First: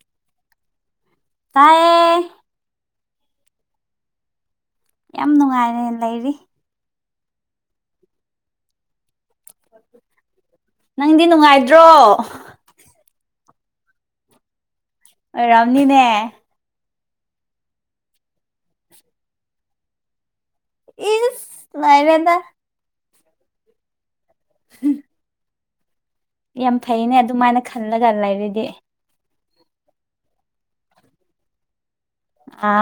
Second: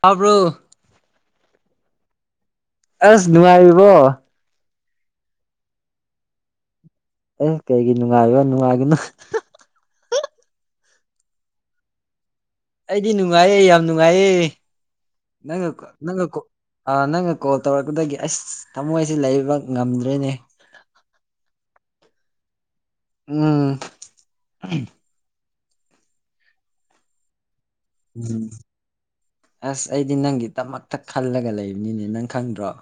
ꯇꯥꯕ꯭ꯔꯣ ꯇꯥꯏꯌꯦ ꯑꯁ ꯅꯨꯡꯉꯥꯏꯔꯤꯕꯣ ꯌꯥꯝ ꯅꯨꯡꯉꯥꯏꯅ ꯂꯩꯔꯤ ꯑꯦ ꯀꯩꯒꯤ ꯅꯨꯡꯉꯥꯏꯔꯤꯕ ꯅꯨꯡꯉꯥꯏꯒꯅꯣ ꯅꯪꯗꯤ ꯅꯨꯡꯉꯥꯏꯗ꯭ꯔꯣ ꯑꯩꯗꯤ ꯅꯨꯡꯉꯥꯏꯌꯦ ꯌꯥꯝ ꯅꯨꯡꯉꯥꯏꯌꯦꯦ ꯑꯣꯏꯔꯝꯅꯤꯅꯦ ꯑ ꯅꯪꯅ ꯀꯣꯜ ꯇꯧꯔꯛꯄꯗꯒꯤ ꯑꯁ ꯊꯃꯣꯏꯁꯦ ꯂꯩꯕ ꯉꯝꯗ꯭ꯔꯦꯅꯦ ꯏꯁ ꯅꯥꯥꯏꯔꯦꯗꯥ ꯎꯝ [unintelligible] ꯌꯥꯝ ꯐꯩꯅꯦ ꯑꯗꯨꯃꯥꯏꯅ ꯈꯜꯂꯒ ꯎꯝ ꯂꯩꯔꯗꯤ ꯑꯁ ꯑꯩꯗꯤ ꯅꯪꯒꯤ ꯇꯃꯛꯇ ꯈꯜꯂꯒ ꯂꯩꯕꯅꯤꯅꯦ ꯅꯪ ꯈꯪꯗ꯭ꯔꯣ ꯑ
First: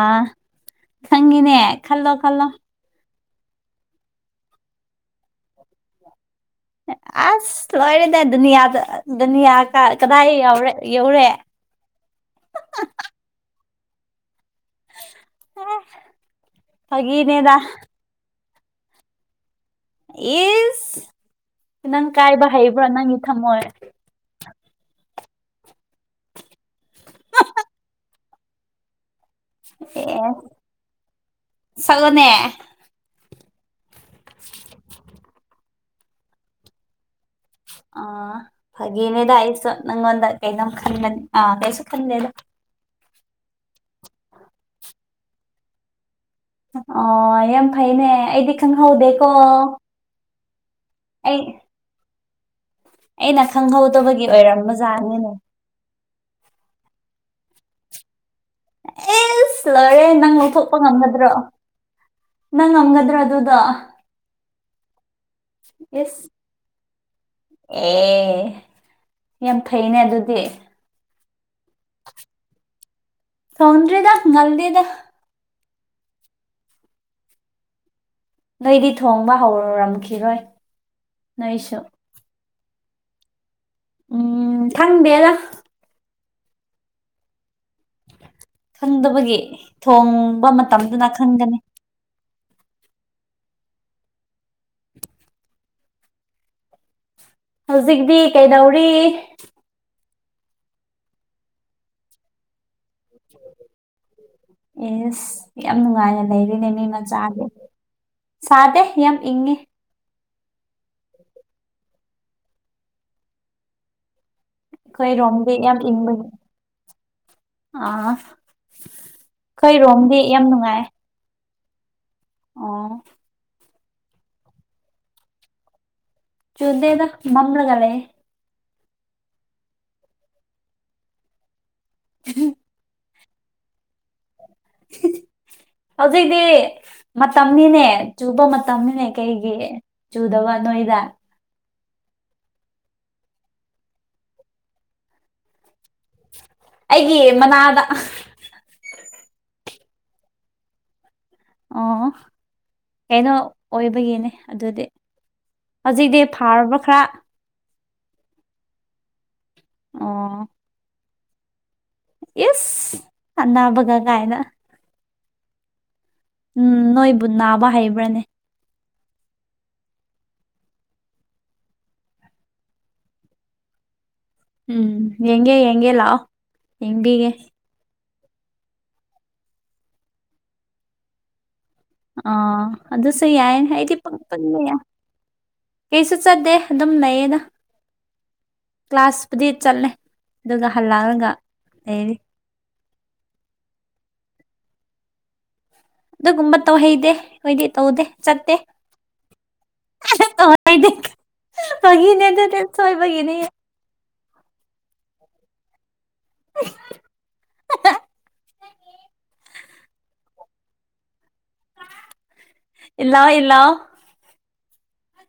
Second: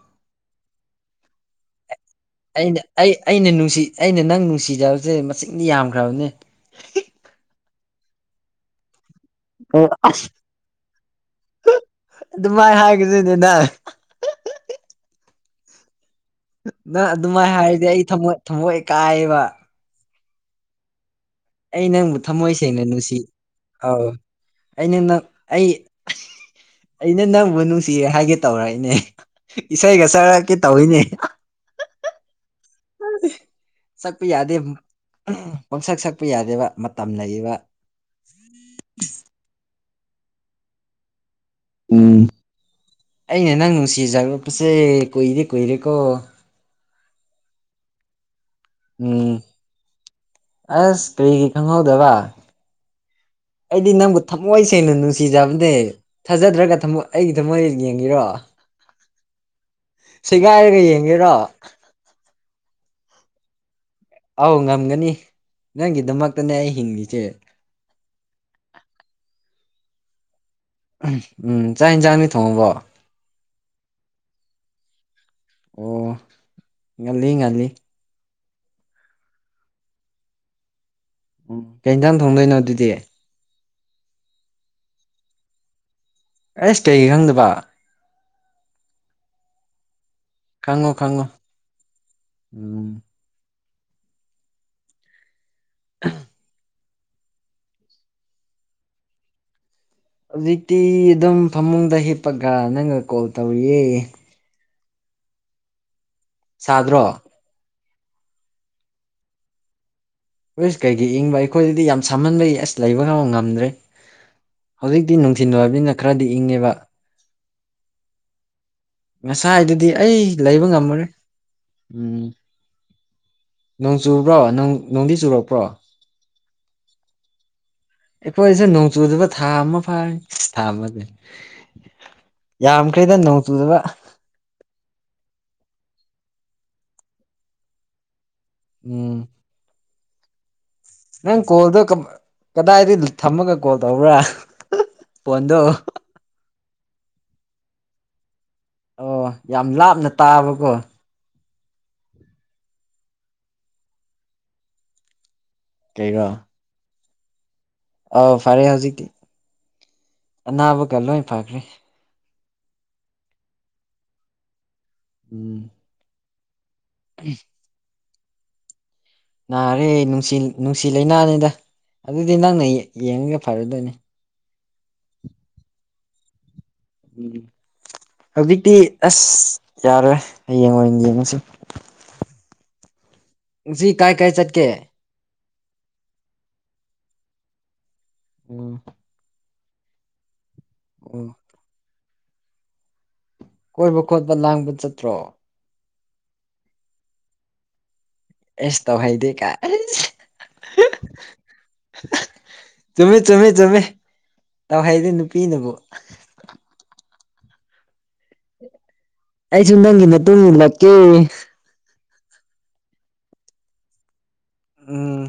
ꯈꯪꯏꯅꯦ ꯈꯜꯂꯣ ꯈꯜꯂꯣ ꯑꯩꯅ ꯑꯩ ꯑꯩꯅ ꯅꯨꯡꯁꯤ ꯑꯩꯅ ꯅꯪ ꯅꯨꯡꯁꯤꯖꯕꯁꯦ ꯃꯁꯤꯡꯗꯤ ꯌꯥꯝꯈ꯭ꯔꯕꯅꯦ ꯑꯁ ꯂꯣꯏꯔꯗ ꯗꯦꯅꯤꯌꯥꯗ ꯗꯨꯅꯤꯌꯥꯀ ꯑꯣ ꯀꯗꯥꯏ ꯑꯁ ꯌꯧꯔꯦ ꯌꯧꯔꯦ ꯑꯗꯨꯃꯥꯏꯅ [unintelligible] ꯅꯪ ꯑꯗꯨꯃꯥꯏꯅ ꯐꯥꯒꯤꯅꯦꯗ ꯍꯥꯏꯔꯗꯤ ꯑꯩ ꯊꯃꯣꯏ ꯊꯃꯣꯏ ꯀꯥꯏꯌꯦꯕ ꯏꯁ ꯑꯩ ꯅꯪ ꯅꯪꯕꯨ ꯀꯥꯏꯕ ꯊꯃꯣꯏ ꯍꯩꯕ꯭ꯔꯣ ꯅꯪꯒꯤ ꯊꯝꯃꯣꯏ ꯑꯩꯅꯅ ꯑꯩ ꯑꯩꯅ ꯅꯪꯕꯨ ꯅꯨꯡꯁꯤꯌꯦ ꯍꯥꯏꯒꯦ ꯇꯧꯔꯛꯏꯅꯦ ꯏꯁꯩꯒ ꯁꯛꯔꯛꯀꯦ ꯇꯧꯏꯅꯦ ꯁꯛꯂꯣꯅꯦ ꯁꯛꯄ ꯌꯥꯗꯦ ꯄꯪꯁꯛ ꯁꯛꯄ ꯌꯥꯗꯦꯕ ꯃꯇꯝ ꯂꯩꯌꯦꯕ ꯑ ꯐꯥꯒꯤꯅꯦꯗ ꯑꯩꯁꯨ ꯅꯪꯉꯣꯟꯗ ꯀꯩꯅꯣꯝ ꯈꯟꯕꯅꯤ ꯑ ꯀꯩꯁꯨ ꯎꯝ ꯈꯟꯗꯦꯗ ꯑꯩꯅ ꯅꯪ ꯅꯨꯡꯁꯤꯖꯔꯛꯄꯁꯦ ꯀꯨꯏꯗꯤ ꯀꯨꯏꯔꯦꯀꯣ ꯑꯣ ꯌꯥꯝ ꯐꯩꯅꯦ ꯑꯩꯗꯤ ꯈꯪꯍꯧꯗꯦꯀꯣ ꯎꯝ ꯑꯁ ꯑꯩ ꯀꯔꯤꯒꯤ ꯈꯪꯍꯧꯗꯕ ꯑꯩꯅ ꯑꯩꯗꯤ ꯅꯪꯕꯨ ꯈꯪꯍꯧꯗꯕꯒꯤ ꯊꯃꯣꯏ ꯑꯣꯏꯔꯝꯕ ꯁꯦꯡꯅ ꯖꯥꯠꯅꯤꯅꯦ ꯅꯨꯡꯁꯤꯖꯕꯅꯦ ꯊꯥꯖꯗ꯭ꯔꯒ ꯊꯃꯣꯏ ꯑꯩꯒꯤ ꯊꯃꯣꯏ ꯌꯦꯡꯒꯦꯔꯣ ꯑꯦꯁ ꯂꯣꯏꯔꯦ ꯅꯪ ꯂꯧꯊꯣꯛꯄ ꯁꯦꯒꯥꯏꯔꯒ ꯉꯝꯒꯗ꯭ꯔꯣ ꯌꯦꯡꯒꯦꯔꯣ ꯅꯪ ꯉꯝꯒꯗ꯭ꯔꯥ ꯑꯗꯨꯗꯣ ꯑꯧ ꯉꯝꯒꯅꯤ ꯏꯁ ꯅꯪꯒꯤꯗꯃꯛꯇꯅꯦ ꯑꯩ ꯍꯤꯡꯂꯤꯁꯦ ꯑꯦ ꯌꯥꯝ ꯐꯩꯅꯦ ꯑꯗꯨꯗꯤ ꯎꯝ ꯆꯥꯛ ꯌꯦꯟꯁꯥꯡꯗꯤ ꯊꯣꯡꯉꯕꯣ ꯊꯣꯡꯗ꯭ꯔꯤꯗ ꯉꯟꯂꯤꯗ ꯑꯣ ꯉꯜꯂꯤ ꯉꯜꯂꯤ ꯅꯣꯏꯗꯤ ꯊꯣꯡꯕ ꯍꯧꯔꯝꯈꯤꯔꯣꯏ ꯎꯝ ꯅꯣꯏꯁꯨ ꯀꯩ ꯏꯟꯖꯥꯡ ꯊꯣꯡꯗꯣꯏꯅꯣ ꯑꯗꯨꯗꯤ ꯎꯝ ꯈꯪꯗꯦꯗ ꯑꯩꯁ ꯀꯩꯒꯤ ꯈꯪꯗꯕ ꯈꯪꯗꯕꯒꯤ ꯊꯣꯡ ꯈꯡꯉꯣ ꯈꯡꯉꯣ ꯎꯝ ꯑꯍꯝ ꯍꯧꯖꯤꯛꯇꯤ ꯀꯩꯗꯧꯔꯤ ꯍꯧꯖꯤꯛꯇꯤ ꯑꯗꯨꯝ ꯐꯃꯨꯡꯗ ꯍꯤꯞꯄꯒ ꯅꯪꯒ ꯀꯣꯜ ꯇꯧꯔꯤꯌꯦ ꯑꯦꯁ ꯌꯥꯝ ꯅꯨꯡꯉꯥꯏꯅ ꯂꯩꯔꯤꯅꯦ ꯃꯤ ꯁꯥꯗ꯭ꯔꯣ ꯃꯆꯥꯗꯤ ꯁꯥꯗꯦ ꯌꯥꯝ ꯏꯪꯉꯤ ꯏꯁ ꯀꯩꯒꯤ ꯏꯪꯕ ꯑꯩꯈꯣꯏꯗꯗꯤ ꯌꯥꯝ ꯁꯥꯝꯍꯟꯕꯒꯤ ꯑꯁ ꯂꯩꯕ ꯐꯥꯎ ꯉꯝꯗ꯭ꯔꯦ ꯍꯧꯖꯤꯛꯇꯤ ꯑꯩꯈꯣꯏꯔꯣꯝꯗꯤ ꯅꯨꯡꯊꯤꯟ ꯌꯥꯝ ꯑꯣꯏꯕꯅꯤꯅ ꯏꯪꯕꯒꯤ ꯈꯔꯗꯤ ꯏꯪꯉꯦꯕ ꯑꯥ ꯉꯁꯥꯏꯗꯗꯤ ꯑꯩꯈꯣꯏꯔꯣꯝꯗꯤ ꯑꯩ ꯌꯥꯝ ꯂꯩꯕ ꯅꯨꯡꯉꯥꯏ ꯉꯝꯃꯔꯣꯏ ꯎꯝ ꯑꯣ ꯅꯣꯡ ꯆꯨꯕ꯭ꯔꯣ ꯅꯣꯡ ꯅꯣꯡꯗꯤ ꯆꯨꯔꯛꯄ꯭ꯔꯣ ꯆꯨꯗꯦꯗ ꯃꯝꯔꯒ ꯂꯩ ꯑꯩꯈꯣꯏꯁꯨ ꯅꯣꯡ ꯆꯨꯗꯕ ꯊꯥ ꯑꯃ ꯐꯥꯔꯦ ꯊꯥꯕꯗꯤ [unintelligible] ꯌꯥꯝꯈ꯭ꯔꯦꯗ ꯅꯣꯡ ꯆꯨꯗꯕ ꯍꯧꯖꯤꯛꯇꯤ ꯃꯇꯝꯅꯤꯅꯦ ꯆꯨꯕ ꯃꯇ ꯇꯝꯅꯤꯅꯦ ꯎꯝ ꯀꯩꯒꯤ ꯆꯨꯗꯕ ꯅꯣꯏꯗ ꯅꯪ ꯀꯣꯜꯗꯣ ꯀꯗꯥꯏꯗ ꯊꯝꯃꯒ ꯀꯣꯜ ꯇꯧꯕ꯭ꯔꯥ ꯄꯣꯟꯗꯣ ꯑꯩꯒꯤ ꯃꯅꯥꯗ ꯑꯣ ꯌꯥꯝ ꯂꯥꯞꯅ ꯇꯥꯕꯀꯣ ꯑꯣ ꯀꯩꯅꯣ ꯑꯣꯏꯕꯒꯤꯅꯦ ꯑꯗꯨꯗꯤ ꯍꯧꯖꯤꯛꯗꯤ ꯀꯩꯔꯣ ꯐꯥꯔꯕ ꯈꯔ ꯑꯧ ꯐꯔꯦ ꯍꯧꯖꯤꯛꯇꯤ ꯑꯣ ꯑꯅꯥꯕꯒ ꯂꯣꯏ ꯐꯈ꯭ꯔꯦ ꯏꯁ ꯑꯅꯥꯕꯒ ꯀꯥꯏꯅ ꯎꯝ ꯎꯝ ꯅꯣꯏꯕꯨ ꯅꯥꯕ ꯍꯩꯕ꯭ꯔꯅꯦ ꯅꯥꯔꯦ ꯅꯨꯡꯁꯤ ꯅꯨꯡꯁꯤ ꯂꯩꯅꯥꯅꯤꯗ ꯑꯗꯨꯗꯤ ꯅꯪꯅ ꯌꯦꯡꯉ ꯌꯦꯡꯉꯒ ꯐꯒꯗꯣꯏꯅꯤ ꯎꯝ ꯌꯦꯡꯒꯦ ꯌꯦꯡꯒꯦ ꯂꯥꯛꯑꯣ ꯎꯝ ꯌꯦꯡꯕꯤꯒꯦ ꯍꯧꯖꯤꯛꯇꯤ ꯑꯁ ꯌꯥꯔꯣꯏ ꯍꯌꯦꯡ ꯑꯣꯏꯅ ꯌꯦꯡꯉꯁꯤ ꯑꯥ ꯑꯗꯨꯁꯨ ꯌꯥꯏ ꯉꯁꯤ ꯑꯩꯗꯤ ꯀꯥꯏ ꯀꯥꯏ ꯆꯠꯀꯦ [unintelligible] ꯀꯩꯁꯨ ꯆꯠꯗꯦ ꯑꯗꯨꯝ ꯂꯩꯌꯦꯗ ꯎꯝ ꯀ꯭ꯂꯥꯁꯄꯨꯗꯤ ꯆꯠꯂꯦ ꯑꯗꯨꯒ ꯍꯜꯂꯛꯑꯒ ꯑꯣ ꯂꯩꯔꯤ ꯀꯣꯏꯕ ꯈꯣꯠꯄ ꯂꯥꯡꯕ ꯆꯠꯇ꯭ꯔꯣ ꯑꯗꯨꯒꯨꯝꯕ ꯇꯧꯍꯩꯗꯦ ꯑꯩꯈꯣꯏꯗꯤ ꯇꯧꯗꯦ ꯆꯠꯇꯦ ꯑꯁ ꯇꯧꯍꯦꯀꯥꯏ ꯇꯧꯍꯩꯗꯦ ꯐꯥꯒꯤꯅꯦ ꯑꯗꯨꯗꯤ [unintelligible] ꯆꯨꯝꯃꯦ ꯁꯣꯏꯕꯒꯤꯅꯦ ꯆꯨꯝꯃꯦ ꯆꯨꯝꯃꯦ ꯇꯧꯍꯩꯗꯦ ꯅꯨꯄꯤꯅꯕꯨ ꯑꯩꯁꯨ ꯅꯪꯒꯤ ꯃꯇꯨꯡ ꯏꯜꯔꯛꯀꯦ ꯏꯜꯔꯣ ꯏꯜꯔꯣ ꯎꯝ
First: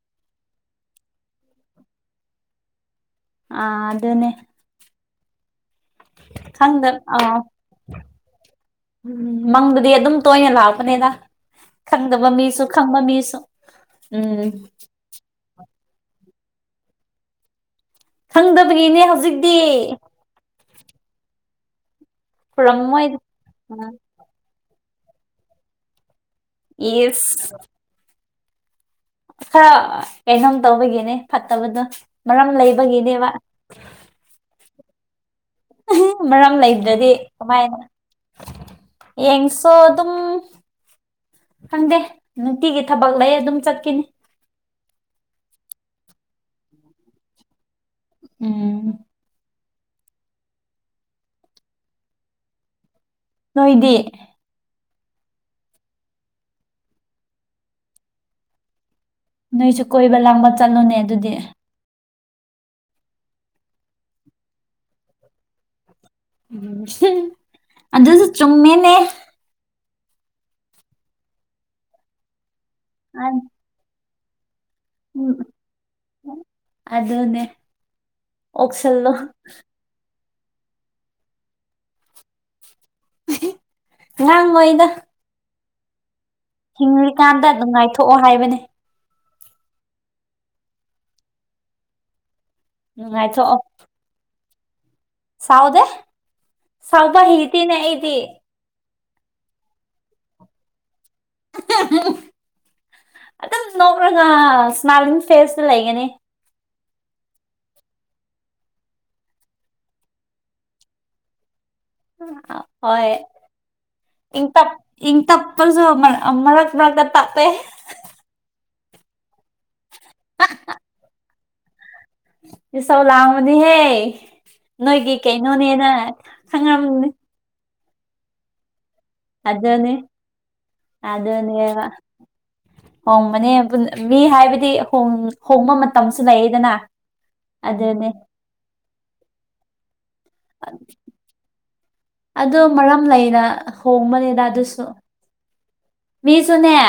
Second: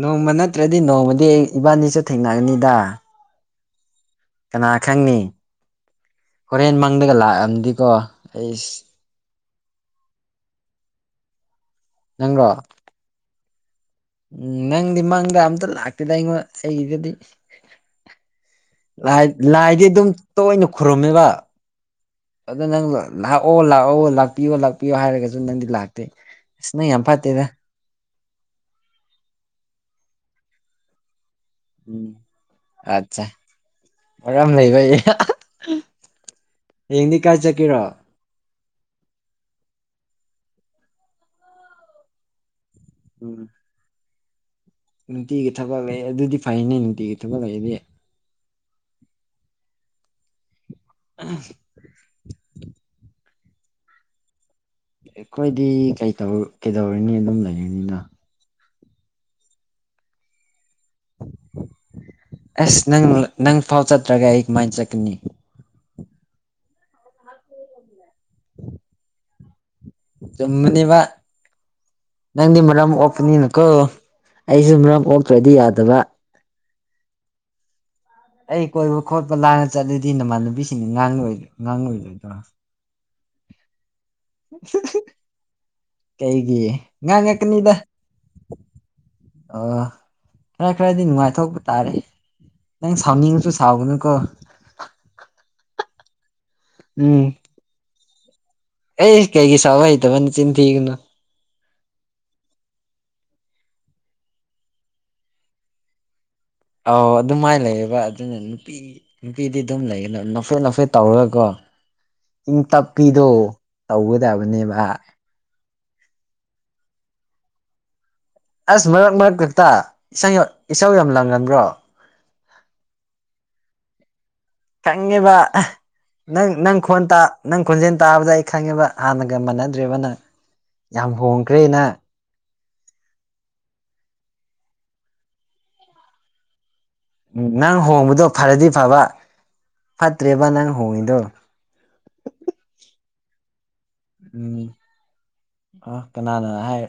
ꯅꯣꯡꯃ ꯅꯠꯇ꯭ꯔꯗꯤ ꯅꯣꯡꯃꯗꯤ ꯑꯩ ꯏꯕꯥꯅꯤꯁꯨ ꯊꯦꯡꯅꯒꯅꯤꯗ ꯑꯥ ꯑꯗꯨꯅꯦ ꯀꯅꯥ ꯈꯪꯅꯤ ꯍꯣꯔꯦꯟ ꯈꯪꯗ ꯃꯪꯗꯒ ꯂꯥꯛꯑꯝꯗꯤꯀꯣ ꯑꯩꯁ ꯎꯝ ꯃꯪꯗꯗꯤ ꯑꯗꯨꯝ ꯇꯣꯏꯅ ꯂꯥꯛꯄꯅꯦꯗ ꯈꯪꯗꯕ ꯅꯪꯔꯣ ꯃꯤꯁꯨ ꯈꯪꯕ ꯃꯤꯁꯨ ꯎꯝ ꯅꯪꯗꯤ ꯃꯪꯗ ꯑꯝꯇ ꯂꯥꯛꯇꯦꯗ ꯑꯩꯉꯣꯟ ꯑꯩꯒꯤꯗꯗꯤ ꯈꯪꯗꯕꯒꯤꯅꯦ ꯂꯥꯏ ꯍꯧꯖꯤꯛꯇꯤ ꯂꯥꯏꯗꯤ ꯑꯗꯨꯝ ꯇꯣꯏꯅ ꯈꯨꯔꯨꯝꯃꯦꯕ ꯑꯗꯣ ꯅꯪ ꯈꯨꯔꯝꯃꯣꯏ ꯂꯥꯛꯑꯣ ꯂꯥꯛꯑꯣ ꯂꯥꯛꯄꯤꯌꯣ ꯂꯥꯛꯄꯤꯌꯣ ꯍꯥꯏꯔꯒꯖꯨ ꯅꯪꯗꯤ ꯂꯥꯛꯇꯦ ꯑꯁ ꯅꯪ ꯌꯥꯝ ꯐꯠꯇꯦꯗ ꯏꯁ ꯈꯔ ꯀꯩꯅꯣꯝ ꯇꯧꯕꯒꯤꯅꯦ ꯐꯠꯇꯕꯗꯣ ꯎꯝ ꯃꯔꯝ ꯑꯠꯆꯥ ꯂꯩꯕꯒꯤꯅꯦꯕ ꯃꯔꯝ ꯂꯩꯕꯩ [unintelligible] ꯃꯔꯝ ꯂꯩꯗ꯭ꯔꯥꯗꯤ ꯍꯌꯦꯡꯗꯤ ꯀꯥꯏ ꯀꯃꯥꯏꯅ ꯆꯠꯀꯦꯔꯣ ꯌꯦꯡꯁꯣ ꯑꯗꯨꯝ ꯈꯪꯗꯦ ꯅꯨꯡꯇꯤꯒꯤ ꯊꯕꯛ ꯂꯩ ꯎꯝ ꯑꯗꯨꯝ ꯆꯠꯈꯤꯅꯤ ꯅꯨꯡꯇꯤꯒꯤ ꯊꯕꯛ ꯂꯩ ꯑꯗꯨꯗꯤ ꯐꯩꯅꯦ ꯅꯨꯡꯇꯤꯒꯤ ꯊꯕꯛ ꯂꯩꯗꯤ ꯎꯝ [inaudible] ꯅꯣꯏꯗꯤ ꯑꯩꯈꯣꯏꯗꯤ ꯀꯩꯇꯧ ꯀꯩꯗꯧꯔꯨꯅꯤ ꯑꯗꯨꯝ ꯂꯩꯔꯤꯅꯤꯅ ꯅꯣꯏꯁꯨ ꯀꯣꯏꯕ ꯂꯥꯡꯕ ꯆꯠꯂꯨꯅꯦ ꯑꯗꯨꯗꯤ ꯑꯁ ꯅꯪ ꯅꯪ ꯐꯥꯎ ꯆꯠꯇ꯭ꯔꯒ ꯑꯩ ꯀꯃꯥꯏꯅ ꯆꯠꯀꯅꯤ ꯎꯝ ꯑꯗꯨꯁꯨ ꯆꯨꯝꯃꯤꯅꯦ ꯆꯨꯝꯕꯅꯦꯕ ꯅꯪꯗꯤ ꯃꯔꯝ ꯑꯣꯄꯅꯤꯅꯀꯣ ꯑꯩꯁꯨ ꯃꯔꯝ ꯄꯣꯛꯇ꯭ꯔꯥꯗꯤ ꯌꯥꯗꯕ ꯑꯗꯨꯅꯦ ꯑꯩ ꯀꯣꯏꯕ ꯑꯣꯛꯁꯜꯂꯣ ꯈꯣꯠꯄ ꯂꯥꯡꯅ ꯆꯠꯂꯗꯤ ꯅꯃꯥꯟꯅꯕꯤꯁꯤꯡꯅ ꯉꯥꯡ ꯉꯥꯡꯂꯣꯏꯗ꯭ꯔꯣ ꯉꯥꯡꯉꯣꯏꯗ ꯀꯩꯒꯤ ꯍꯤꯡꯂꯤꯀꯥꯟꯗ ꯉꯥꯡꯉꯛꯀꯅꯤꯗ ꯅꯨꯡꯉꯥꯏꯊꯣꯛꯑꯣ ꯍꯥꯏꯕꯅꯦ ꯑꯣ ꯈꯔ ꯈꯔꯗꯤ ꯅꯨꯡꯉꯥꯏꯊꯣꯛꯄ ꯇꯥꯔꯦ ꯅꯪ ꯁꯥꯎꯅꯤꯡꯉꯁꯨ ꯅꯨꯡꯉꯥꯏꯊꯣꯛꯑꯣ ꯁꯥꯎꯒꯅꯨꯀꯣ ꯁꯥꯎꯗꯦ ꯁꯥꯎꯕ ꯍꯩꯇꯦꯅꯦ ꯑꯩꯗꯤ ꯑꯦ ꯀꯩꯒꯤ ꯁꯥꯎꯕ ꯍꯩꯇꯕ ꯆꯤꯟ ꯊꯤꯒꯅꯨ ꯑꯗꯨꯝ ꯅꯣꯛꯂꯒ ꯏꯁꯃꯥꯏꯂꯤꯡ ꯐꯦꯁꯇ ꯂꯩꯒꯅꯤ ꯑꯧ ꯑꯗꯨꯃꯥꯏꯅ ꯂꯩꯌꯦꯕ ꯑꯗꯨꯅ ꯅꯨꯄꯤ ꯅꯨ ꯅꯨꯄꯤꯗꯤ ꯑꯗꯨꯝ ꯂꯩꯒꯅꯨ ꯅꯣꯛꯐꯦꯠ ꯅꯣꯛꯐꯦꯠ ꯇꯧꯔꯒꯀꯣ ꯏꯪ ꯍꯣꯏ ꯇꯞꯄꯤꯗꯣ ꯏꯪ ꯇꯞ ꯇꯧꯒꯗꯕꯅꯦꯕ [unintelligible] ꯃꯔꯛ ꯃꯔꯛꯇ ꯇꯠꯂꯦ ꯑꯁ ꯃꯔꯛ ꯃꯔꯛ ꯈꯛꯇ ꯏꯁꯩꯌꯥ ꯏꯁꯧ ꯌꯥꯝ ꯂꯪꯒꯟꯕ꯭ꯔꯣ ꯏꯆꯧ ꯂꯥꯡꯕꯅꯦꯍꯦ ꯅꯣꯏꯒꯤ ꯈꯪꯉꯦꯕ ꯀꯩꯅꯣꯅꯦꯅ ꯈꯪꯉꯝꯅꯤ ꯇꯠ ꯅꯪ ꯈꯣꯟꯖꯦꯟ ꯇꯥꯕꯗ ꯑꯩ ꯈꯪꯉꯦꯕ ꯍꯥꯟꯅꯒ ꯑꯗꯨꯅꯤ ꯃꯥꯟꯅꯗ꯭ꯔꯦꯕ ꯅꯪ ꯌꯥꯝ ꯍꯣꯡꯈ꯭ꯔꯦ ꯑꯗꯨꯅꯦꯕ ꯅꯪ ꯍꯣꯡꯕꯅꯦ ꯄꯨꯟ ꯃꯤ ꯍꯥꯏꯕꯗꯤ ꯍꯣꯡ ꯍꯣꯡꯕ ꯃꯇꯝꯁꯨ ꯂꯩꯌꯦꯗꯅ ꯎꯝ ꯅꯪ ꯑꯗꯨꯅꯦ ꯍꯣꯡꯕꯗꯣ ꯐꯔꯗꯤ ꯐꯕ ꯐꯠꯇ꯭ꯔꯦꯕ ꯅꯪ ꯍꯣꯡꯉꯤꯗꯣ ꯑꯗꯣ ꯃꯔꯝ ꯂꯩꯅ ꯊꯣꯡꯕꯅꯦꯗ ꯎꯝ ꯑꯗꯨꯁꯨ ꯑ ꯀꯅꯥꯅ ꯃꯤꯁꯨꯅꯦ ꯍꯥꯏ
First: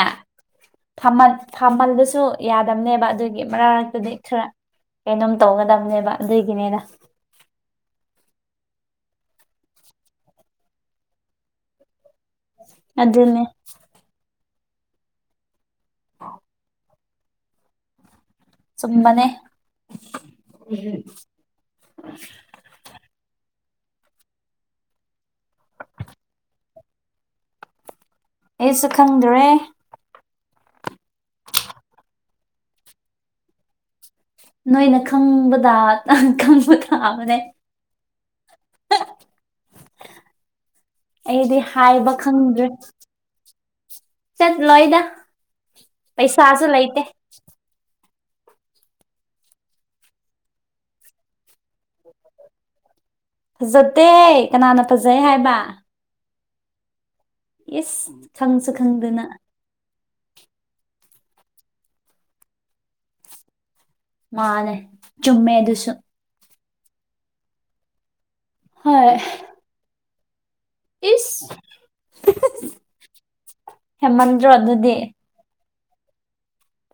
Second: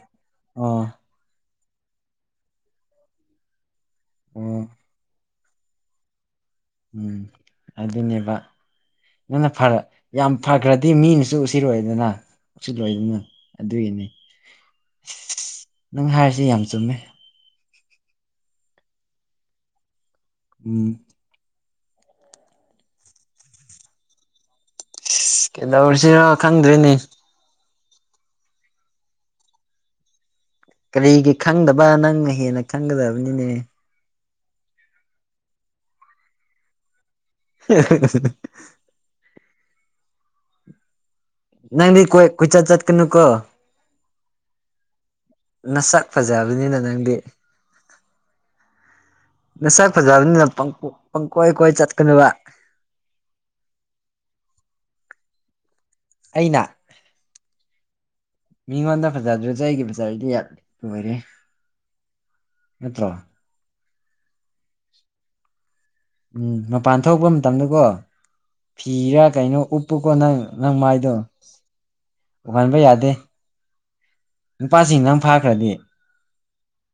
ꯑꯣ ꯊꯥꯃꯜ ꯊꯥꯃꯜꯂꯁꯨ ꯌꯥꯗꯕꯅꯦꯕ ꯑꯗꯨꯒꯤ ꯃꯔꯛꯇꯨꯗꯤ ꯈꯔ ꯑꯣ ꯀꯩꯅꯣꯝ ꯇꯧꯒꯗꯕꯅꯦꯕ ꯑꯗꯨꯒꯤꯅꯦꯗ ꯎꯝ ꯑꯗꯨꯅꯦꯕ ꯅꯪꯅ ꯐꯅ ꯌꯥꯝ ꯐꯈ꯭ꯔꯗꯤ ꯃꯤꯅꯁꯨ ꯎꯁꯤꯔꯣꯏꯗꯅ ꯎꯁꯤꯜꯂꯣꯏ ꯑꯗꯨꯅꯦ [unintelligible] ꯑꯗꯨꯒꯤꯅꯤ ꯑꯁ ꯅꯪ ꯍꯥꯏꯔꯤꯁꯤ ꯌꯥꯝ ꯆꯨꯝꯃꯦ ꯆꯨꯝꯕꯅꯦ ꯎꯝ ꯏꯁ ꯀꯩꯗꯧꯁꯤꯔꯣ ꯈꯪꯗ꯭꯭ꯔꯦꯅꯦ ꯑꯩꯁꯨ ꯈꯪꯗꯔꯦ ꯀꯔꯤꯒꯤ ꯈꯪꯗꯕ ꯅꯪꯅ ꯍꯦꯟꯅ ꯈꯪꯒꯗꯕꯅꯤꯅꯦ ꯅꯣꯏꯅ ꯈꯪꯕꯗ ꯈꯪꯕ ꯇꯥꯕꯅꯦ [unintelligible] ꯑꯩꯗꯤ ꯅꯪꯗꯤ ꯍꯥꯏꯕ ꯀꯣꯏ ꯀꯣꯏꯆꯠ ꯈꯪꯗ꯭ꯔꯦ ꯆꯠꯀꯅꯨ ꯀꯣ ꯆꯠꯂꯣꯏꯗ ꯅꯁꯛ ꯄꯩꯁꯥꯁꯨ ꯐꯖꯕꯅꯤꯅ ꯂꯩꯇꯦ ꯅꯪꯗꯤ ꯃꯁꯛ ꯐꯖꯕꯅꯤꯅ ꯄꯪꯀꯣ ꯄꯪꯀꯣꯏ ꯀꯣꯏ ꯆꯠꯀꯅꯣꯕ ꯐꯖꯗꯦ ꯀꯅꯥꯅ ꯐꯖꯩ ꯍꯥꯏꯕ ꯑꯩꯅ ꯏꯁ ꯈꯪꯁꯨ ꯃꯤꯉꯣꯟꯗ ꯈꯪꯗꯅ ꯐꯖꯗ꯭ꯔ ꯖꯨ ꯑꯩꯒꯤ ꯐꯖꯥꯔꯗꯤ ꯌꯥꯠ ꯂꯣꯏꯔꯦ ꯅꯠꯇ꯭ꯔꯣ ꯃꯥꯅꯦ ꯆꯨꯝꯃꯦ ꯑꯗꯨꯁꯨ ꯎꯝ ꯃꯄꯥꯟ ꯊꯣꯛꯄ ꯃꯇꯝꯗꯀꯣ ꯍꯣꯏ ꯐꯤꯔꯥ ꯀꯩꯅꯣ ꯎꯞꯄꯨꯀꯣ ꯅꯪ ꯅꯪ ꯃꯥꯏꯗꯣ ꯏꯁ ꯎꯍꯟꯕ ꯌꯥꯗꯦ ꯍꯦꯃꯟꯗ꯭ꯔꯣ ꯑꯗꯨꯗꯤ ꯅꯨꯄꯥꯁꯤꯡ ꯅꯪ ꯐꯥꯈ꯭ꯔꯗꯤ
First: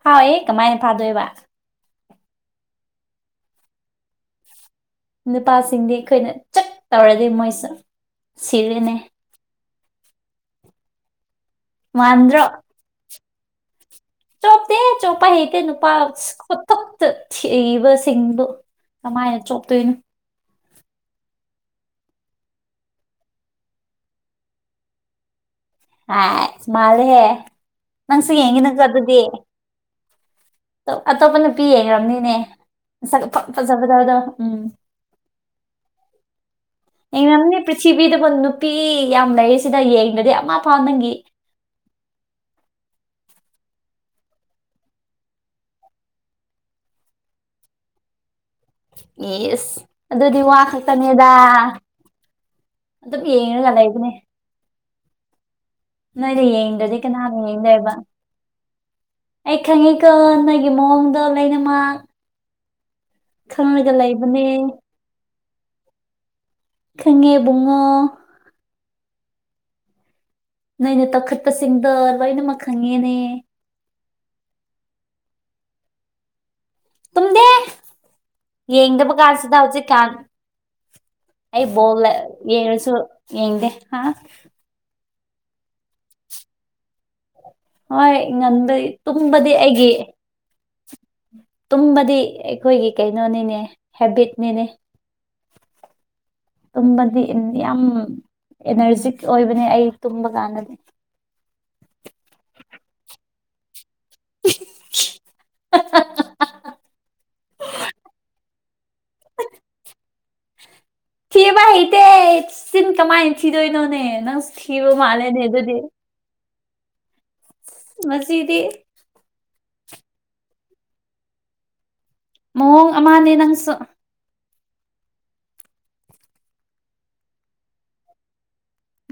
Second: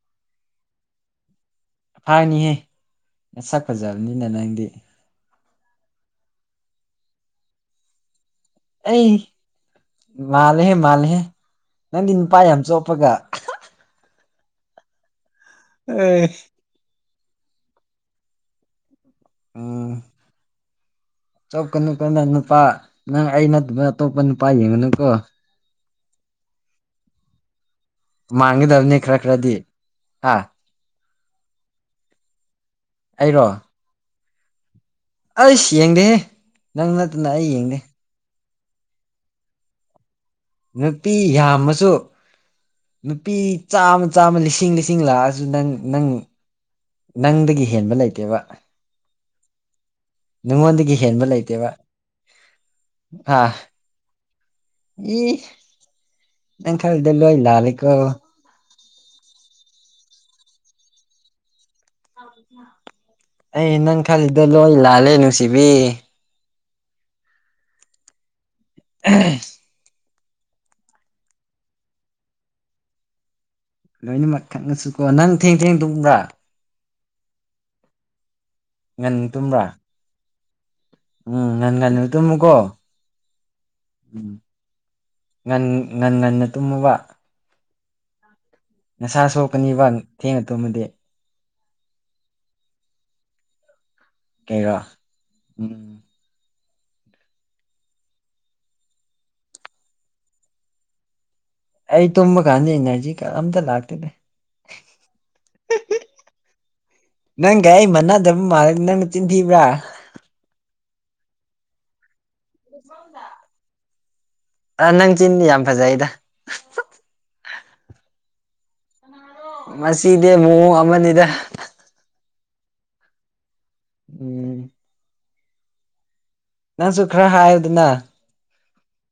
ꯍꯥꯌꯦ ꯀꯃꯥꯏꯅ ꯐꯥꯗꯣꯏꯕ ꯐꯥꯏꯅꯤꯍꯦ ꯅꯁꯛ ꯐꯖꯕꯅꯤꯅ ꯅꯪꯗꯤ ꯅꯨꯄꯥꯁꯤꯡꯗꯤ ꯑꯩꯈꯣꯏꯅ ꯆꯞ ꯇꯧꯔꯗꯤ ꯃꯣꯏꯁꯨ ꯁꯤꯔꯦꯅꯦ ꯑꯩ ꯃꯥꯜꯂꯦꯍꯦ ꯃꯥꯜꯂꯦꯍꯦ ꯅꯪꯗꯤ ꯅꯨꯄꯥ ꯃꯥꯟꯗ꯭ꯔꯣ ꯌꯥꯝ ꯆꯣꯞꯄꯒ ꯆꯣꯞꯇꯦ ꯆꯣꯞꯄ ꯍꯩꯇꯦ ꯅꯨꯄꯥ ꯑꯦ ꯈꯨꯇꯛꯇ ꯊꯤꯕꯁꯤꯡꯕꯨ ꯀꯃꯥꯏꯅ ꯆꯣꯛꯇꯣꯏꯅꯣ ꯎꯝ ꯆꯣꯞꯀꯅꯨꯀꯣ ꯅꯪ ꯅꯨꯄꯥ ꯅꯪ ꯑꯩ ꯅꯠꯇꯕ ꯑꯇꯣꯞꯄ ꯅꯨꯄꯥ ꯌꯦꯡꯉꯅꯨꯀꯣ ꯑꯥꯏꯁ ꯃꯥꯥꯜꯂꯦꯍꯦ ꯅꯪꯁꯨ ꯌꯦꯡꯒꯅꯨꯀꯣ ꯃꯥꯟꯒꯗꯕꯅꯤ ꯈꯔ ꯑꯗꯨꯗꯤ ꯈꯔꯗꯤ ꯍꯥ ꯑꯗꯣ ꯑꯇꯣꯞꯄ ꯅꯨꯄꯤ ꯌꯦꯡꯒ꯭ꯔꯕꯅꯤꯅꯦ ꯃꯁꯛ ꯑꯩꯔꯣ ꯐꯠ ꯐꯖꯕꯗꯣꯗꯣ ꯎꯝ ꯑꯩꯁ ꯌꯦꯡꯗꯦꯍꯦ ꯅꯪ ꯅꯠꯇꯅ ꯑꯩ ꯌꯦꯡꯔꯝꯅꯤ ꯌꯦꯡꯗꯦ ꯄ꯭ꯔꯤꯊꯤꯕꯤꯗꯕꯨ ꯅꯨꯄꯤ ꯌꯥꯝ ꯂꯩꯔꯤ ꯁꯤꯗ ꯌꯦꯡꯗ꯭ꯔꯗꯤ ꯑꯃ ꯅꯨꯄꯤ ꯌꯥꯝꯃꯁꯨ ꯅꯨꯄꯤ ꯆꯥꯝꯃ ꯆꯥꯝꯃ ꯂꯤꯁꯤꯡ ꯂꯤꯁꯤꯡ ꯂꯥꯛꯑꯁꯨ ꯅꯪ ꯅꯪ ꯅꯪꯗꯒꯤ ꯍꯦꯟꯕ ꯂꯩꯇꯦꯕ ꯏꯁ ꯑꯗꯨꯗꯤ ꯋꯥ ꯅꯪꯉꯣꯟꯗꯒꯤ ꯍꯦꯟꯕ ꯈꯛꯇꯅꯦꯗ ꯂꯩꯇꯦꯕ ꯑꯗꯨꯝ ꯍꯥ ꯌꯦꯡꯉꯒ ꯂꯩꯕꯅꯦ ꯏ ꯅꯣꯏꯗ ꯅꯪ ꯌꯦꯡꯗ꯭ꯔꯥꯗꯤ ꯈꯜꯂꯤꯗꯣ ꯂꯣꯏ ꯀꯥꯅꯕꯨ ꯂꯥꯜꯂꯤꯀꯣ ꯌꯦꯡꯗꯣꯏꯕ꯫ ꯑꯩ ꯈꯪꯉꯤꯀꯣ ꯅꯣꯏꯒꯤ ꯃꯑꯣꯡꯗꯣ ꯂꯣꯏꯅꯃꯛ꯫ ꯑꯩ ꯈꯪꯔꯒ ꯅꯪ ꯈꯜꯂꯤꯗ ꯂꯩꯕꯅꯦ ꯂꯣꯏ ꯂꯥꯜꯂꯦ ꯅꯨꯡꯁꯤꯕꯤ꯫ ꯈꯪꯉꯦ ꯕꯨꯡꯉꯣ꯫ [unintelligible] ꯅꯣꯏꯅ ꯇꯧꯈꯠꯄꯁꯤꯡꯗꯣ ꯂꯣꯏꯅꯃꯛ ꯈꯪꯉꯦꯅꯦ꯫ ꯂꯣꯏꯅꯃꯛ ꯈꯪꯉꯁꯨꯀꯣ꯫ ꯅꯪ ꯊꯦꯡ ꯊꯦꯡ ꯇꯨꯝꯕ꯭ꯔꯥ? ꯇꯨꯝꯗꯦ꯫ ꯌꯦꯡꯗꯕ ꯉꯟ ꯀꯥꯟꯁꯤꯗ ꯇꯨꯝꯕ꯭ꯔꯥ ꯍꯧꯖꯤꯛꯀꯥꯟ꯫ ꯎꯝ ꯑꯩ ꯉꯟ ꯉꯟꯅ ꯕꯣꯜꯂ ꯇꯨꯝꯃꯨꯀꯣ ꯌꯦꯡꯔꯁꯨ ꯌꯦꯡꯗꯦ ꯍꯥ ꯎꯝ ꯉꯟ ꯉꯟ ꯉꯟꯅ ꯇꯨꯝꯃꯣꯕ꯫ ꯍꯣꯏ ꯉꯟꯗ ꯇꯨꯝꯕꯗꯤ ꯁꯣꯛꯀꯅꯤꯕ ꯑꯩꯒꯤ ꯊꯦꯡꯅ ꯇꯨꯝꯃꯗꯤ꯫ ꯇꯨꯝꯕꯗꯤ ꯑꯩꯈꯣꯏꯒꯤ ꯀꯩꯅꯣꯅꯤꯅꯦ ꯍꯦꯕꯤꯠꯅꯤꯅꯦ꯫ ꯀꯩꯔꯣ ꯎꯝ ꯇꯨꯝꯕꯗꯤ ꯌꯥꯝ ꯑꯦꯅꯔꯖꯤꯛ ꯑꯣꯏꯕꯅꯦ ꯑꯩ ꯇꯨꯝꯕ ꯀꯥꯟꯗꯗꯤ꯫ ꯑꯩ ꯇꯨꯝꯕ ꯀꯥꯟꯗ ꯑꯦꯅꯔꯖꯤ ꯑꯝꯇ ꯂꯥꯛꯇꯦꯅꯦ꯫ ꯅꯪꯒ ꯑꯩ ꯃꯥꯟꯅꯗꯕ ꯃꯥꯜꯂꯦ꯫ ꯅꯪ ꯅꯆꯤꯟ ꯊꯤꯕ꯭ꯔꯥ? ꯊꯤꯕ ꯍꯩꯇꯦ ꯆꯤꯟ ꯀꯃꯥꯏꯅ ꯊꯤꯗꯣꯏꯅꯣꯅꯦ ꯅꯪꯁꯨ ꯑꯥ ꯊꯤꯕ ꯅꯪ ꯃꯥꯜꯂꯦꯅꯦ ꯆꯤꯟꯗꯤ ꯌꯥꯝ ꯑꯗꯨꯗꯤ꯫ ꯐꯖꯩꯗ ꯃꯁꯤꯗꯤ꯫ ꯃꯁꯤꯗꯤ ꯃꯑꯣꯡ ꯑꯃꯅꯤꯗ꯫ ꯃꯑꯣꯡ ꯑꯃꯅꯦ ꯅꯪꯁꯨ꯫ ꯎꯝ ꯅꯪꯁꯨ ꯈꯔ ꯍꯥꯏꯌꯨꯗꯅ꯫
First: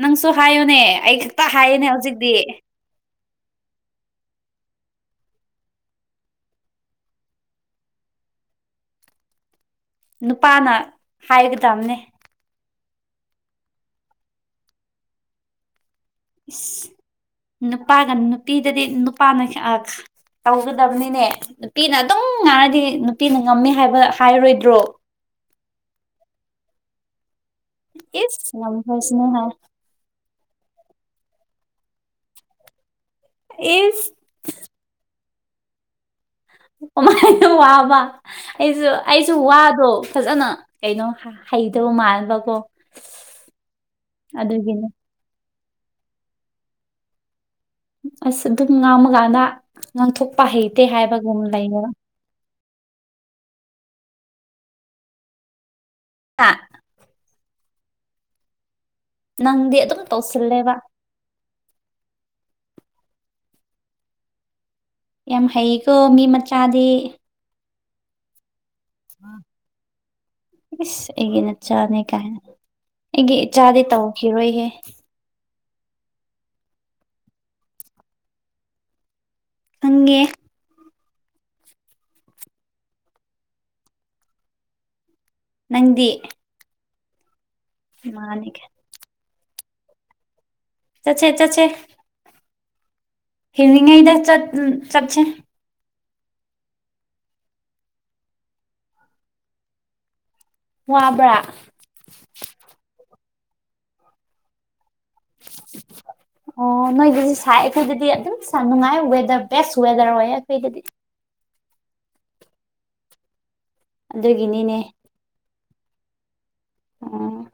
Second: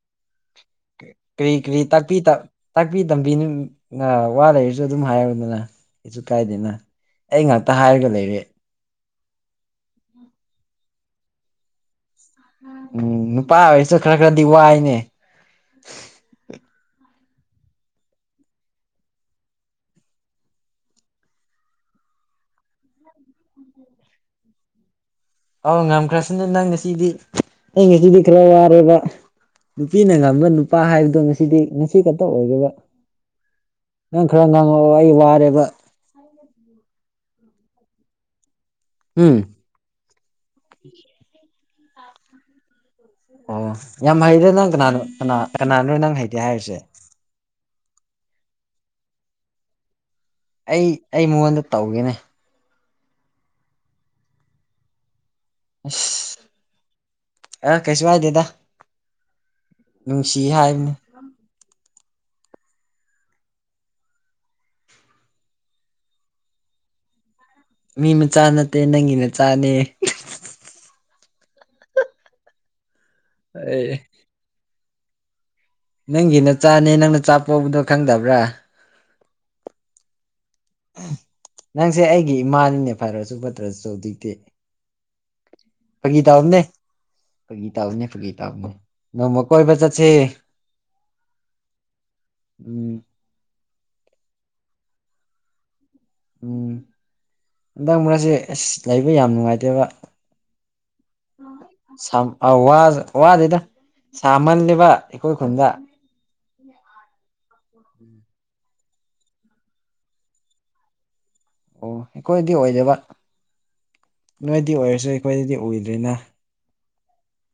ꯅꯪꯁꯨ ꯍꯥꯏꯌꯨꯅꯦ ꯑꯩ ꯈꯛꯇ ꯀꯔꯤ ꯀꯔꯤ ꯍꯥꯏꯌꯦꯅꯦ ꯇꯥꯛꯄꯤ ꯍꯧꯖꯤꯛꯇꯤ꯫ ꯇꯥꯛꯄꯤ ꯇꯝꯕꯤꯅ ꯋꯥ ꯂꯩꯔꯁꯨ ꯑꯗꯨꯝ ꯍꯥꯏꯌꯨꯗꯅ꯫ ꯀꯩꯁꯨ ꯀꯥꯏꯗꯦꯅ ꯑꯩ ꯉꯥꯛꯇ ꯍꯥꯏꯔꯒ ꯂꯩꯔꯦ꯫ ꯅꯨꯄꯥꯅ ꯍꯥꯏꯒꯗꯕꯅꯦ꯫ ꯎꯝ ꯅꯨꯄꯥ ꯑꯣꯏꯔꯁꯨ ꯈꯔ ꯈꯔꯗꯤ ꯋꯥꯏꯅꯦ꯫ ꯏꯁ ꯅꯨꯄꯥꯒ ꯅꯨꯄꯤꯗꯗꯤ ꯅꯨꯄꯥꯅ ꯇꯧꯒꯗꯕꯅꯤꯅꯦ ꯅꯨꯄꯤꯅ ꯑꯗꯨꯝ ꯉꯥꯏꯔꯗꯤ ꯅꯨꯄꯤꯅ ꯉꯝꯃꯦ ꯍꯥꯏꯕ ꯍꯥꯏꯔꯣꯏꯗ꯭ꯔꯣ? ꯑꯥꯎ ꯉꯝꯈ꯭ꯔꯁꯨꯅ ꯅꯪ ꯉꯁꯤꯗꯤ ꯑꯩ ꯉꯁꯤꯗꯤ ꯈꯔ ꯏꯁ ꯋꯥꯔꯦꯕ꯫ ꯉꯝꯈ꯭ꯔꯁꯅꯨ ꯍꯥꯏ ꯅꯨꯄꯤꯅ ꯉꯝꯕ ꯅꯨꯄꯥ ꯍꯥꯏꯕꯗꯣ ꯉꯁꯤꯗꯤ ꯉꯁꯤ ꯈꯛꯇ ꯑꯣꯏꯗꯕ꯫ ꯏꯁ ꯅꯪ ꯈꯔ ꯉꯥꯡꯉꯛꯑꯣ ꯑꯩ ꯋꯥꯔꯦꯕ꯫ ꯀꯃꯥꯏꯅꯣ ꯋꯥꯕ ꯑꯩꯁꯨ ꯑꯩꯁꯨ ꯎꯝ ꯋꯥꯗ꯭ꯔꯣ꯫ ꯐꯖꯅ ꯀꯩꯅꯣ ꯍꯩꯗꯧ ꯃꯥꯟꯕ ꯀꯣ꯫ ꯑꯣ ꯌꯥꯝ ꯍꯩꯔꯦ ꯅꯪ ꯀꯅꯥ ꯀꯅꯥ ꯀꯅꯥꯅꯣ ꯅꯪ ꯍꯩꯇꯦ ꯍꯥꯏꯔꯤꯁꯦ? ꯑꯁ ꯑꯗꯨꯝ ꯉꯥꯡꯃꯀꯥꯟꯗ ꯉꯥꯡꯊꯣꯛꯄ ꯍꯩꯇꯦ ꯑꯩ ꯑꯩ ꯍꯥꯏꯕꯒꯨꯝ ꯃꯉꯣꯟꯗ ꯂꯩꯅꯦꯕ꯫ ꯇꯧꯒꯦꯅꯦ ꯍꯥ [unintelligible] ꯑ ꯀꯩꯁꯨ ꯍꯥꯏꯗꯦꯗ꯫ ꯅꯪꯗꯤ ꯑꯗꯨꯝ ꯅꯨꯡꯁꯤ ꯇꯧꯁꯤꯜꯂꯦꯕ꯫ ꯍꯥꯏꯕꯅꯤ ꯌꯥꯝ ꯍꯩꯀꯣ ꯃꯤ ꯃꯆꯥꯗꯤ꯫ ꯃꯤ ꯃꯆꯥ ꯅꯠꯇꯦ ꯅꯪꯒꯤ ꯅꯆꯥꯅꯦ꯫ ꯏꯁ ꯑꯩꯒꯤ ꯅꯆꯥꯅꯦ ꯀꯥꯏꯅ ꯑꯩꯒꯤ ꯏꯆꯥꯗꯤ ꯑꯦ ꯇꯧꯈꯤꯔꯣꯏꯍꯦ꯫ ꯅꯪꯒꯤ ꯅꯆꯥꯅꯤ꯫ ꯅꯪꯅ ꯅꯆꯥ ꯄꯣꯛꯄꯗꯣ ꯈꯪꯗꯕ꯭ꯔꯥ? ꯈꯪꯉꯦ꯫ ꯅꯪꯁꯦ ꯑꯩꯒꯤ ꯏꯃꯥꯅꯤꯅꯦ ꯐꯔꯁꯨ ꯐꯠꯇ꯭ꯔꯁꯨ ꯍꯧꯖꯤꯛꯇꯤ꯫ ꯅꯪꯗꯤ ꯐꯒꯤ ꯇꯧꯕꯅꯦ꯫ ꯐꯒꯤ ꯇꯧꯕꯅꯦ ꯐꯒꯤ ꯃꯥꯅꯤ ꯇꯧꯕꯅꯦ ꯅꯣꯡꯃ ꯀꯣꯏꯕ ꯆꯠꯁꯦ꯫ ꯆꯠꯁꯦ ꯆꯠꯁꯦ꯫ ꯎꯝ꯫ ꯍꯤꯡꯂꯤꯉꯩꯗ ꯆꯠ ꯎ ꯆꯠꯁꯦ꯫ ꯎꯝ ꯍꯟꯗꯛ ꯃꯔꯛꯁꯦ ꯑꯁ ꯂꯩꯕ ꯌꯥꯝ ꯅꯨꯡꯉꯥꯏꯇꯦꯕ꯫ ꯋꯥꯕ꯭ꯔꯥ [inaudible] ꯁꯥꯝ ꯑ ꯋꯥꯁ ꯋꯥꯗꯦꯗ ꯁꯥꯃꯜꯂꯦꯕ ꯑꯩꯈꯣꯏ ꯈꯨꯟꯗ꯫ ꯑꯣ ꯅꯣꯏꯗꯗꯤ ꯁꯥꯏ ꯑꯩꯈꯣꯏꯗꯗꯤ ꯑꯗꯨꯝ ꯁꯥ ꯅꯨꯡꯉꯥꯏ ꯋꯦꯗꯔ ꯕꯦꯁ ꯋꯦꯗꯔ ꯑꯣꯏꯌꯦ ꯑꯩꯈꯣꯏꯗꯗꯤ꯫ ꯑꯣ ꯑꯩꯈꯣꯏꯗꯤ ꯑꯣꯏꯗꯕ ꯅꯣꯏꯗꯤ ꯑꯗꯨꯒꯤꯅꯤꯅꯦ ꯑꯣꯏꯔꯁꯨ ꯑꯩꯈꯣꯏꯗꯗꯤ ꯎꯗ꯭ꯔꯦꯅ꯫ ꯑꯣ꯫